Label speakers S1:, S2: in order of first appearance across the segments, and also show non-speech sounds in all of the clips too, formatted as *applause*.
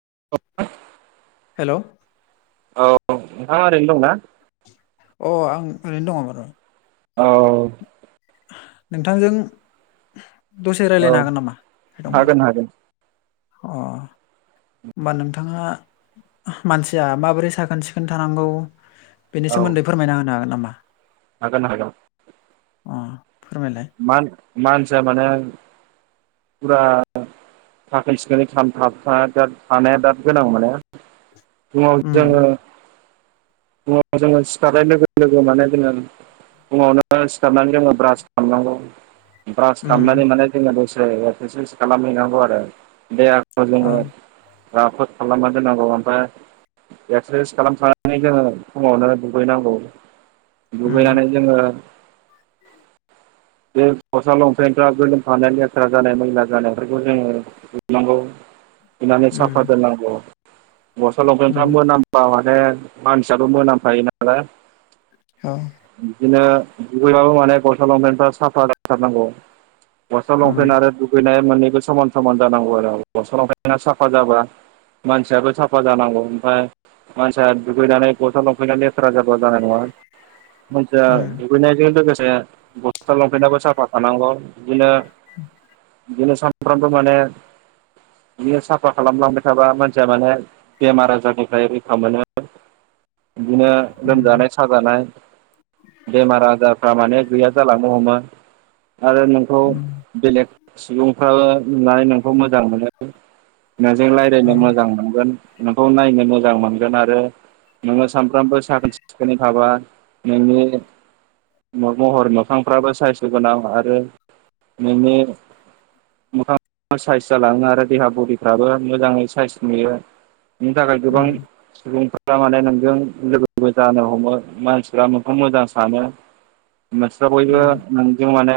S1: *unintelligible*
S2: हेल
S1: औ नोंथाङा ओरैनो दंना?
S2: अ आं ओरैनो दङ ओं र।
S1: औ
S2: नोंथांजों दसे रायलायनो
S1: औ
S2: हागोन नामा दंबा?
S1: हागोन हागोन
S2: अ होमबा नोंथाङा मानसिया माबोरै साखोन सिखोन थानांगौ बेनि
S1: औ
S2: सोमोन्दै फोरमायना होनो हागोन नामा?
S1: हागोन हागोन।
S2: अ फोरमायलाय
S1: मान मानसिया माने। फुरा थाखोन सिखोनै थामथाखादार थानाया दा गोनां माने। फुङाव
S2: उम
S1: जोङो। फुङाव जोङो सिखारनाय लोगो लोगो माने जोङो। फुङावनो सिखारनानै जोङो ब्रास खामनांगौ। ब्रास
S2: उम
S1: खामनानै माने जोङो दसे एक्सारसाइस खालामहैनांगौ आरो दे।
S2: अ
S1: *unintelligible* राफोद खालामना दोननांगौ ओमफाय एक्सारसाइस खालामखांनानै जोङो। फुङावनो दुगैनांगौ
S2: उम
S1: दुगैनानै जोङो।
S2: *inaudible*
S1: बे गसा लंफेनफ्रा गोलोमफानाय लेथ्रा जानाय मैला जानायफोरखौ जोङो सुनांगौ।
S2: *inaudible*
S1: सुनानै साफा
S2: उम
S1: दोननांगौ। गस्ला लंफेनफ्रा
S2: उम
S1: मोनामबा माने मानसियाबो मोनामफायो नालाय।
S2: औ
S1: बिदिनो दुगैबाबो माने गसा लंफेनफ्रा साफा जाथारनांगौ। गसा लंफेन
S2: उम
S1: आरो दुगैनाय मोननैबो समान समान जानांगौ आरो गसा लंफेना साफा जाबा मानसियाबो साफा जानांगौ ओमफाय मानसिया दुगैनानै गसा लंफेना लेथ्रा जाबा जानाय नङा, मानसिया
S2: उम
S1: दुगैनायजों लोगोसे गस्सा लंफेनाबो साफा थानांगौ। बिदिनो
S2: *inaudible*
S1: बिदिनो सामफ्रामबो माने बियो साफा खालामलांबाय थाबा मानसिया माने बेमार आजारनिफ्राय रैखा मोनो।
S2: *inaudible*
S1: बिदिनो
S2: उम
S1: लोमजानाय साजानाय, बेमार आजार रा माने गैया जालांनो हमो आरो नोंखौ
S2: उम
S1: बेलेग सुबुंफ्राबो होनाय नोंखौ मोजां मोनो, नोंजों
S2: औ
S1: लायरायनो मोजां मोनगोन, नोंखौ नायनो मोजां मोनगोन आरो नोङो सानफ्रामबो साखोन सिखोनै थाबा नोंनि महर मोखांफ्राबो सायसथ' गोनां आरो नोंनि मोखां *unintelligible* साइस जालाङो आरो देहा बदिफ्राबो मोजाङै साइस नुयो। बिनि थाखाय गोबां
S2: उम
S1: सुबुंफोरा माने नों जों लोगोबो जानो हमो, मानसिफ्रा नोंखौ मोजां सानो। मानसिफ्रा बयबो
S2: उम
S1: नोंजों माने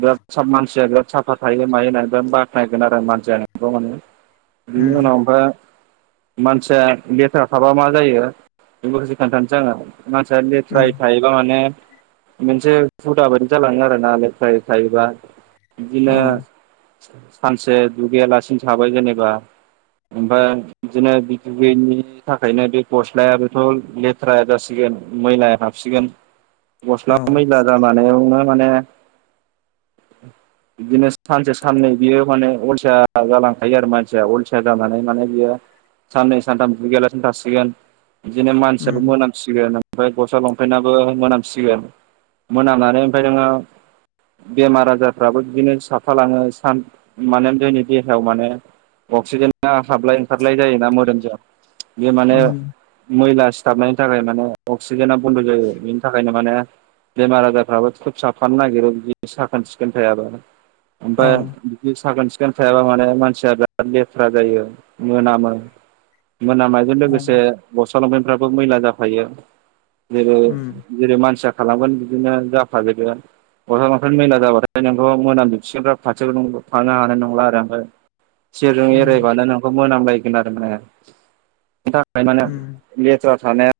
S1: बिराद साब मानसिया बिराद साफा थायो मायो होन्ना बिराद बाख्नायगोन आरो मानसि नोंखौ माने। बिनि
S2: उम
S1: उनाव ओमफाय मानसिया लेथेरा थाबा मा जायो, बेखौ एसे खोन्थासै आङो। मानसिया लेथ्रायै
S2: उम
S1: थायोबा माने मोनसे हुदा बायदि जालाङो आरो ना लेथ्रायै थायोबा। बिदिनो सानसे दुगैयालासिनो थाबाय जेनोबा ओमफ्राय बिदिनो बि गैयिनि थाखायनो बे गस्लायाबोथ' लेथ्राया जासिगोन मैलाया हाबसिगोन।
S2: औ
S1: गस्ला मैला जानानैयावनो माने बिदिनो सानसे साननै बियो माने अलसिया जालांखायो आरो मानसिया अलसिया जानानै माने बियो साननै सानथाम दुगैया लासेनो थासिगोन बिदि मानसियाबो
S2: उम
S1: मोनामसिगोन। ओमफ्राय गस्ला लंपेनाबो मोनामसिगोन। मोनामनानै ओमफाय नोङो बेमार आजारफ्राबो बिदिनो साफालाङो सान माने जोंनि देहायाव माने अक्सिजेेना हाबलाय ओंखारलाय जायोना मोदोमजों बे माने
S2: उम
S1: मैला सिथाबनायनि थाखाय माने अक्सिजेना बन्द जायो। बिनि थाखायनो माने बेमार आजारफ्राबो थुब साबफानो नागिरो बिदि साखोन सिखोन थायाब्ला।
S2: औ
S1: ओमफ्राय बिदि साखोन सि खोन थायाबा माने मानसिया बिराद लेथ्रा जायो मोनामोन मोनामनायजों
S2: औ
S1: लोगोसे गस्ला लंपेनफ्राबो मैला जाफायो। जेरै
S2: उम
S1: जेरै मानसिया खालामगोन बिदिनो जाफादेरगोन। गस्ला लंफेन मैला जाबाथाय नोंखौ मोनामजोबसिगोन ओमफाय खाथियाव नोंखौ थानो हानाय नंला आरो ओमफ्राय सिरजों
S2: उम
S1: एरायबानो नोंखौ मोनामलायगोन आरो माने बिनि थाखाय माने
S2: उम
S1: लेथ्रा थानाया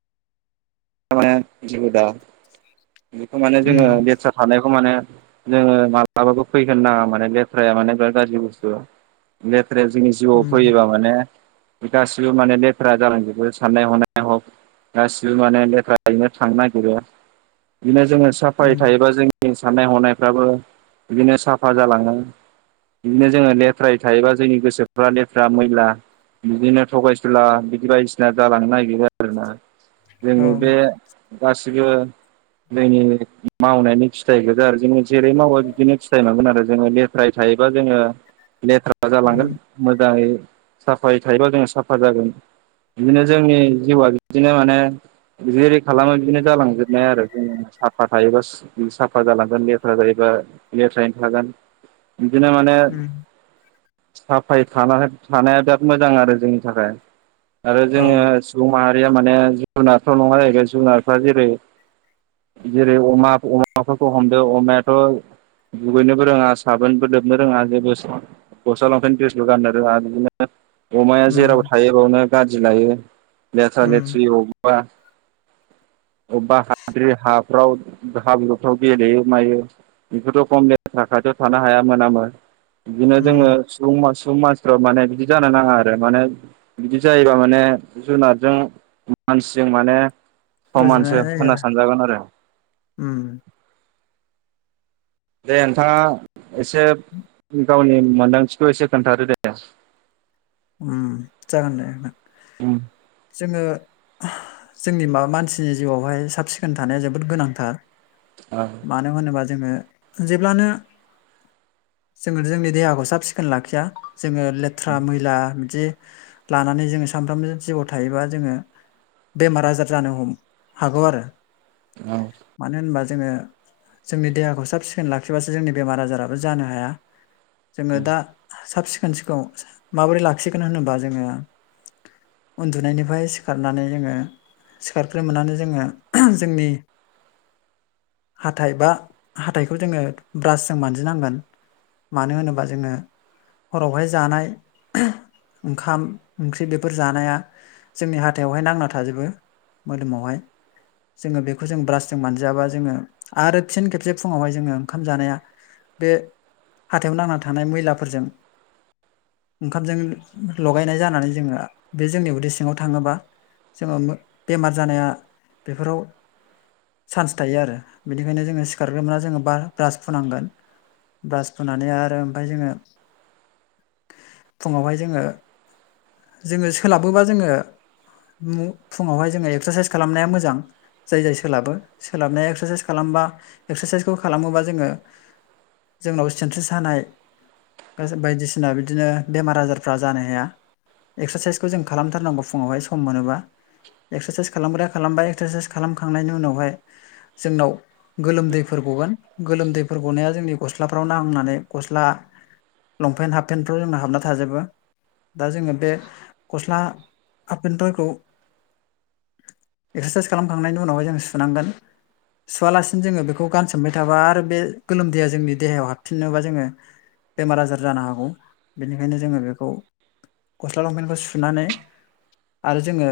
S1: माने जुदा बेखौ माने जोङो
S2: उम
S1: लेथ्रा थानाय खौ माने जोङो माब्लाबाबो फैहोनो नाङा माने लेथ्राया बिराज गाज्रि बसथु। लेथ्राया जोंनि जिउआव
S2: उम
S1: फैयोबा माने गासिबो माने लेथ्रा जालांजोबो साननाय हनाय हक गासिबो माने लेथ्राखायनो थांनो नागिरो बिदिनो जोङो साफाय
S2: उम
S1: थायोबा जों जोंनि साननाय हनायफ्राबो बिदिनो साफा जालाङो। बिदिनो जोङो लेथ्रायै थायोबा जोंनि गोसोफ्रा लेथ्रा मैला बिदिनो थगायसुला बिदि बायदिसिना जालांनो नागिरो आरो ना?
S2: औ।
S1: गासिबो जोंनि मावनायनि फिथाइगोजा आरो जोङो जेरै मावो बिदिनो फिथाइ मोनगोन आरो जोङो लेथ्रायै था योबा जोङो लेथ्रा
S2: उम
S1: जालांगोन मोजांङै साफायै थायोबा जों साफा जागोन बिदिनो जोंनि जिउआ बिदिनो माने जेरै खालामो बिदिनो जालां जोबनाय आरो जों साफा थायोब्ला सु साफा जालांगोन लेथ्रा जायोबा लेथ्रायैनो थागोन।
S2: *inaudible*
S1: बिदिनो माने
S2: उम
S1: साफायै थाना थानाया बिराद मोजां आरो जोंनि थाखाय आरो
S2: औ
S1: जोङो सुबुं माहारिया माने जुनारथ' नंङा जाहैबाय जुनारफ्रा जेरै जेरै अमा अमाफोरखौ हमदो अमायाथ' दुगैनोबो रोङा साबोनबो लोबनो रोङा जेबो गस्ला लंफेन द्रेसबो गाननो रोङा बिदिनो अमाया जेराव
S2: उम
S1: थायो बावनो गादि लायो लेथ्रा
S2: उम
S1: लेथ्रि बबेबा
S2: *inaudible*
S1: अबबा हाद्रि हाफ्राव हाब्रुफ्राव गेलेयो मायो बेफोरथ' खम लेथ्रा खा थियाव थानो हाया मोनामो बिदिनो
S2: उम
S1: जोङो सुबुं सब मानसिफ्राबो माने बिदि जानो नांङा आरो माने बिदि जायोबा माने जुनादजों मानसिजों माने
S2: रुजुनाय
S1: समानसो
S2: जायो
S1: होनना
S2: आरो
S1: सानजागोन आरो।
S2: उम
S1: दे नोंथाङा एसे गावनि मोनदांथिखौ एसे खोनथादो दे।
S2: उम जागोन दे नों
S1: उम।
S2: जोङो जोंनि माबा मानसिनि जिउआवहाय साब सिखोन थानाया जोबोद गोनांथार। मानो होनोबा जोंङो जेब्लानो जोंङो जोंनि देहाखौ साब सिखोन लाखिया जोंङो लेथ्रा मैला बिदि लानानै जोंङो सामफ्रामबो जिउआव थायोबा जोंङो बेमार आजार जानो हम हागौ आरो
S1: औ
S2: मानो होनबा जोङो जोंनि देहाखौ साब सिखोन लाखिबासो जोंनि बेमार आजाराबो जानो हाया। जोंङो दा साब सिखोन सिखौ माबोरै लाखिगोन होनोबा जोंङो उन्दुनायनिफ्राय सिखारनानै जोंङो सिखारग्रो मोनानो जोङो जोंनि हाथाइ बा हाथाइखौ जोंङो ब्रासजों मानजिनांगोन। मानो होनोबा जोंङो हरावहाय जानाय ओंखाम ओंख्रि बेफोर जानाया जोंनि हाथायावहाय नांना थाजोबो। मोदोमावहाय जोंङो बेखौ जों ब्रासजों मोनजायाबा जोंङो आरो फिन खेबसे फुंङावहाय जोंङो ओंखाम जानाया बे हाथायाव नांना थानाय मैलाफोरजों ओंखामजों लगायनाय जानानै जोंङो बे जोंनि उदै सिङाव थांङोबा जोंङो मो बेमार जानाया बेफोराव चान्स थायो आरो बेनिखायनो जोंङो सिखारग्रोमोना जोंङो बा ब्रास फुनांगोन। ब्रास फुनानै आरो ओमफाय जोंङो फुंङावहाय जोंङो जोंङो सोलाबोबा जोंङो मु फुंङावहाय जोंङो एक्सारसाइस खालामनाया मोजां जाय जाय सोलाबो सोलाबनाया एक्सारसाइस खालाम बा एक्सारसाइसखौ खालामोबा जोंङो जोंनाव सिनस्रि सानाय बाय बायदिसिना बिदिनो बेमार आजार फ्रा जानो हाया एक्सारसाइसखौ जों खालामथारनांगौ फुंङावहाय सम मोनोबा। एक्सारसाइस खालामग्रा खालामबाय एक्सारसाइस खालामखांनायनि उनावहाय जोंनाव गोलोमदैफोर गगोन। गोलोमदैफोर गनाया जोंनि गस्लाफ्राव नांनानै गस्ला लंपेन्ट हाफपेन्टफ्राव जोंना हाबना थाजोबो। दा जोंङो बे गस्ला हाफपेनफोरखौ एक्सारसाइस खालामखांनायनि उनावहाय जों सुनांगोन। सुवालासिनो जोंङो बेखौ गानसोमबाय थाबा आरो बे गोलोमदैया जोंनि देहायाव हाबफिननोबा जोंङो बेमार आजार जानो हागौ बेनिखायनो जोंङो बे गौ गस्ला लंपेन्टखौ सुनानै आरो जोंङो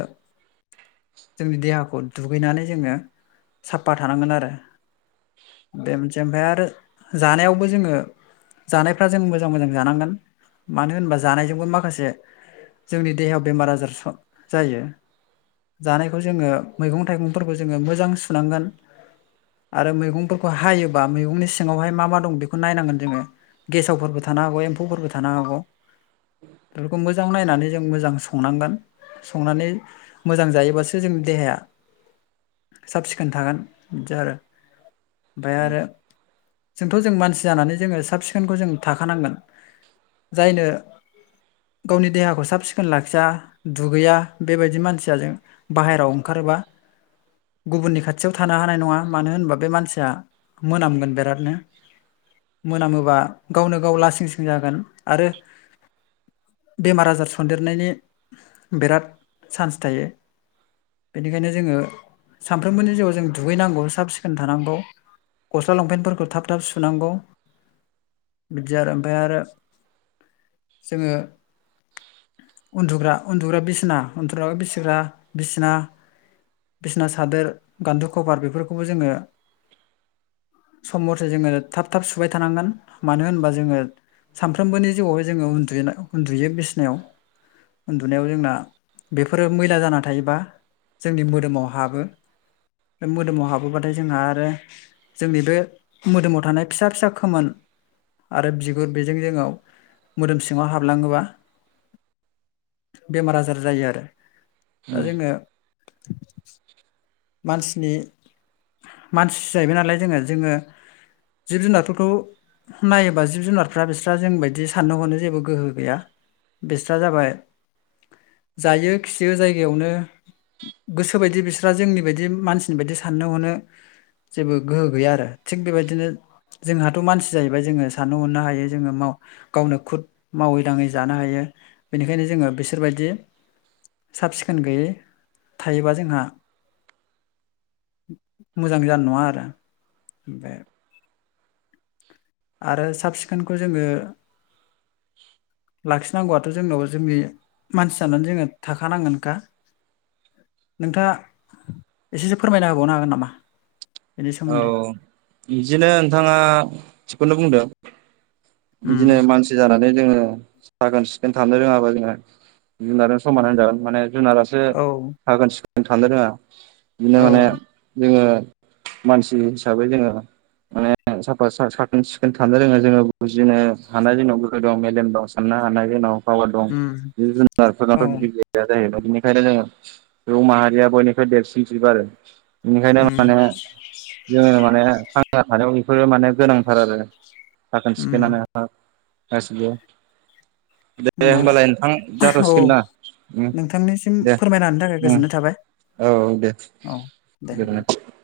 S2: जोंनि देहाखौ दुगैनानै जोंङो साफा थानांगोन आरो। बे मोनसे ओमफाय आरो जानायावबो जोङो जानायफ्रा जों मोजां मोजां जानांगोन मानो होनबा। जानायजोंबो माखासे जोंनि देहायाव बेमार आजार स जायो। जानायखौ जोंङो मैगं थाइगंफोरखौ जोंङो मोजां सुनांगोन। आरो मैगंफोरखौ हायोबा मैगंनि सिङावहाय मा मा दं बेखौ नायनांगोन जोङो। गेसावफोरबो थानो हागौ एम्फौफोरबो थानो हागौ बेखौ मो जां नायनानै जों मोजां संनांगोन। संनानै मोजां जायोबासो जोंनि देहाया साब सिखोन थागोन बिदि आरो ओमफाय आरो जोंथ' जों मानसि जानानै जोंङो साब सिखोनखौ जों थाखानांगोन जायनो गावनि देहाखौ साब सिखोन लाखिया दुगैया बेबायदि मानसिया जों बाहेरायाव ओंखारोबा गुबुननि खाथियाव थानो हानाय नंङा मानो होनबा बे मानसिया मोनामगोन बिरादनो मोनामोबा गावनो गाव लासिं सिं जागोन आरो बेमार आजार सन्देरनायनि बिराद चान्स थायो। बेनिखायनो जोंङो सानफ्रोमबोनि जिउआव जों दुगैनांगौ साब सिखोन थानांगौ। गस्ला लंपेन्टफोरखौ थाब थाब सुनांगौ। बिदि आरो ओमफाय आरो जोङो उन्दुग्रा उन्दुग्रा बिसिना *unintelligible* बिसिग्रा बिसिना। बिसना सादोर गान्थु खभार बेफोरखौबो जोङो सम मथे जोङो थाब थाब सुबाय थानांगोन मानो होनबा जोङो सानफ्रोमबोनि जिउआवहाय जोङो *unintelligible* उन्दुयो बिसिनायाव। उन्दुनायाव जोंना बेफोरो मैला जाना थायोबा जोंनि मोदोमाव हाबो। बे मोदोमाव हाबोबाथाय जोंहा आरो जोंनि बे मोदोमाव थानाय फिसा फिसा खोमोन। आरो बिगुर बेजों जोंनाव मोदोम सिङाव हाबलाङोबा बेमार आजार जायो आरो। दा
S1: औ
S2: जोङो मानसिनि मानसि जाहैबाय नालाय जोङो जोङो जिब जुनारफोरखौ नायोबा जिब जुनारफ्रा बिस्रा जों बायदि साननो हरनो जेबो गोहो गैया। बेस्रा जाबाय जायो खियो जायगायावनो गोसोबायदि बिस्रा जोंनि बेबायदि मानसिनि बायदि साननो हनो जेबो गोहो गैया आरो थिग बेबायदिनो जोंहाथ' मानसि जाहैबाय जोङो साननो हनो हायो जोङो माव गावनो खुद मावै दाङै जानो हायो बेनिखायनो जोङो बिसोरबायदि साब सिखोन गैयै थायोबा जोंहा मोजां जानाय नङा आरो ओमफाय आरो साब सिखोनखौ जोङो
S1: *unintelligible*
S2: लाखिनांगौआथ' जोंनाव जोंनि मानसि जानानै जोङो थाखानांगोनखा। नोंथाङा एसेसो फोरमायना होबावनो हागोन नामा। बेनि
S1: औ
S2: सोमोन्दै?
S1: बिदिनो नोंथाङा थिगखौनो बुंदों। बिदिनो
S2: उम
S1: मानसि जानानै जोङो साखोन सिखोन थानो रोङाबा जोङो जुनारजों समान होनजागोन माने जुनारासो
S2: औ
S1: साखोन सिखोन थानो रोङा बिदिनो
S2: औ
S1: माने जोङो मानसि हिसाबै जोङो माने साफा साखोन सिखोन थानो रोङो जोङो बुजिनो हानाय जोंनाव गोहो दं मेलेम दं साननो हानाय जोंनाव पावार दं
S2: उम
S1: जिब
S2: औ
S1: जुनारफोरनाथ' बिदि गैया जाहैबाय। बेनिखायनो जोङो सुबुं माहारिया बयनिफ्राय देरसिन जिब आरो। बेनिखायनो
S2: उम
S1: माने जोङो माने जा थानायाव बेफोरो माने गोनांथार आरो साखोन
S2: उम
S1: सिखोनानो। गासैबो दे
S2: होमबा
S1: होमबालाय नोंथां
S2: औ
S1: जाथ'सिगोन ना। उम
S2: नोंथांनिसिम
S1: दे
S2: फोरमायना होनायनि थाखाय
S1: उम
S2: गोजोननाय थाबाय।
S1: औ दे
S2: औ दे।
S1: गोजोन्नाय थाबाय।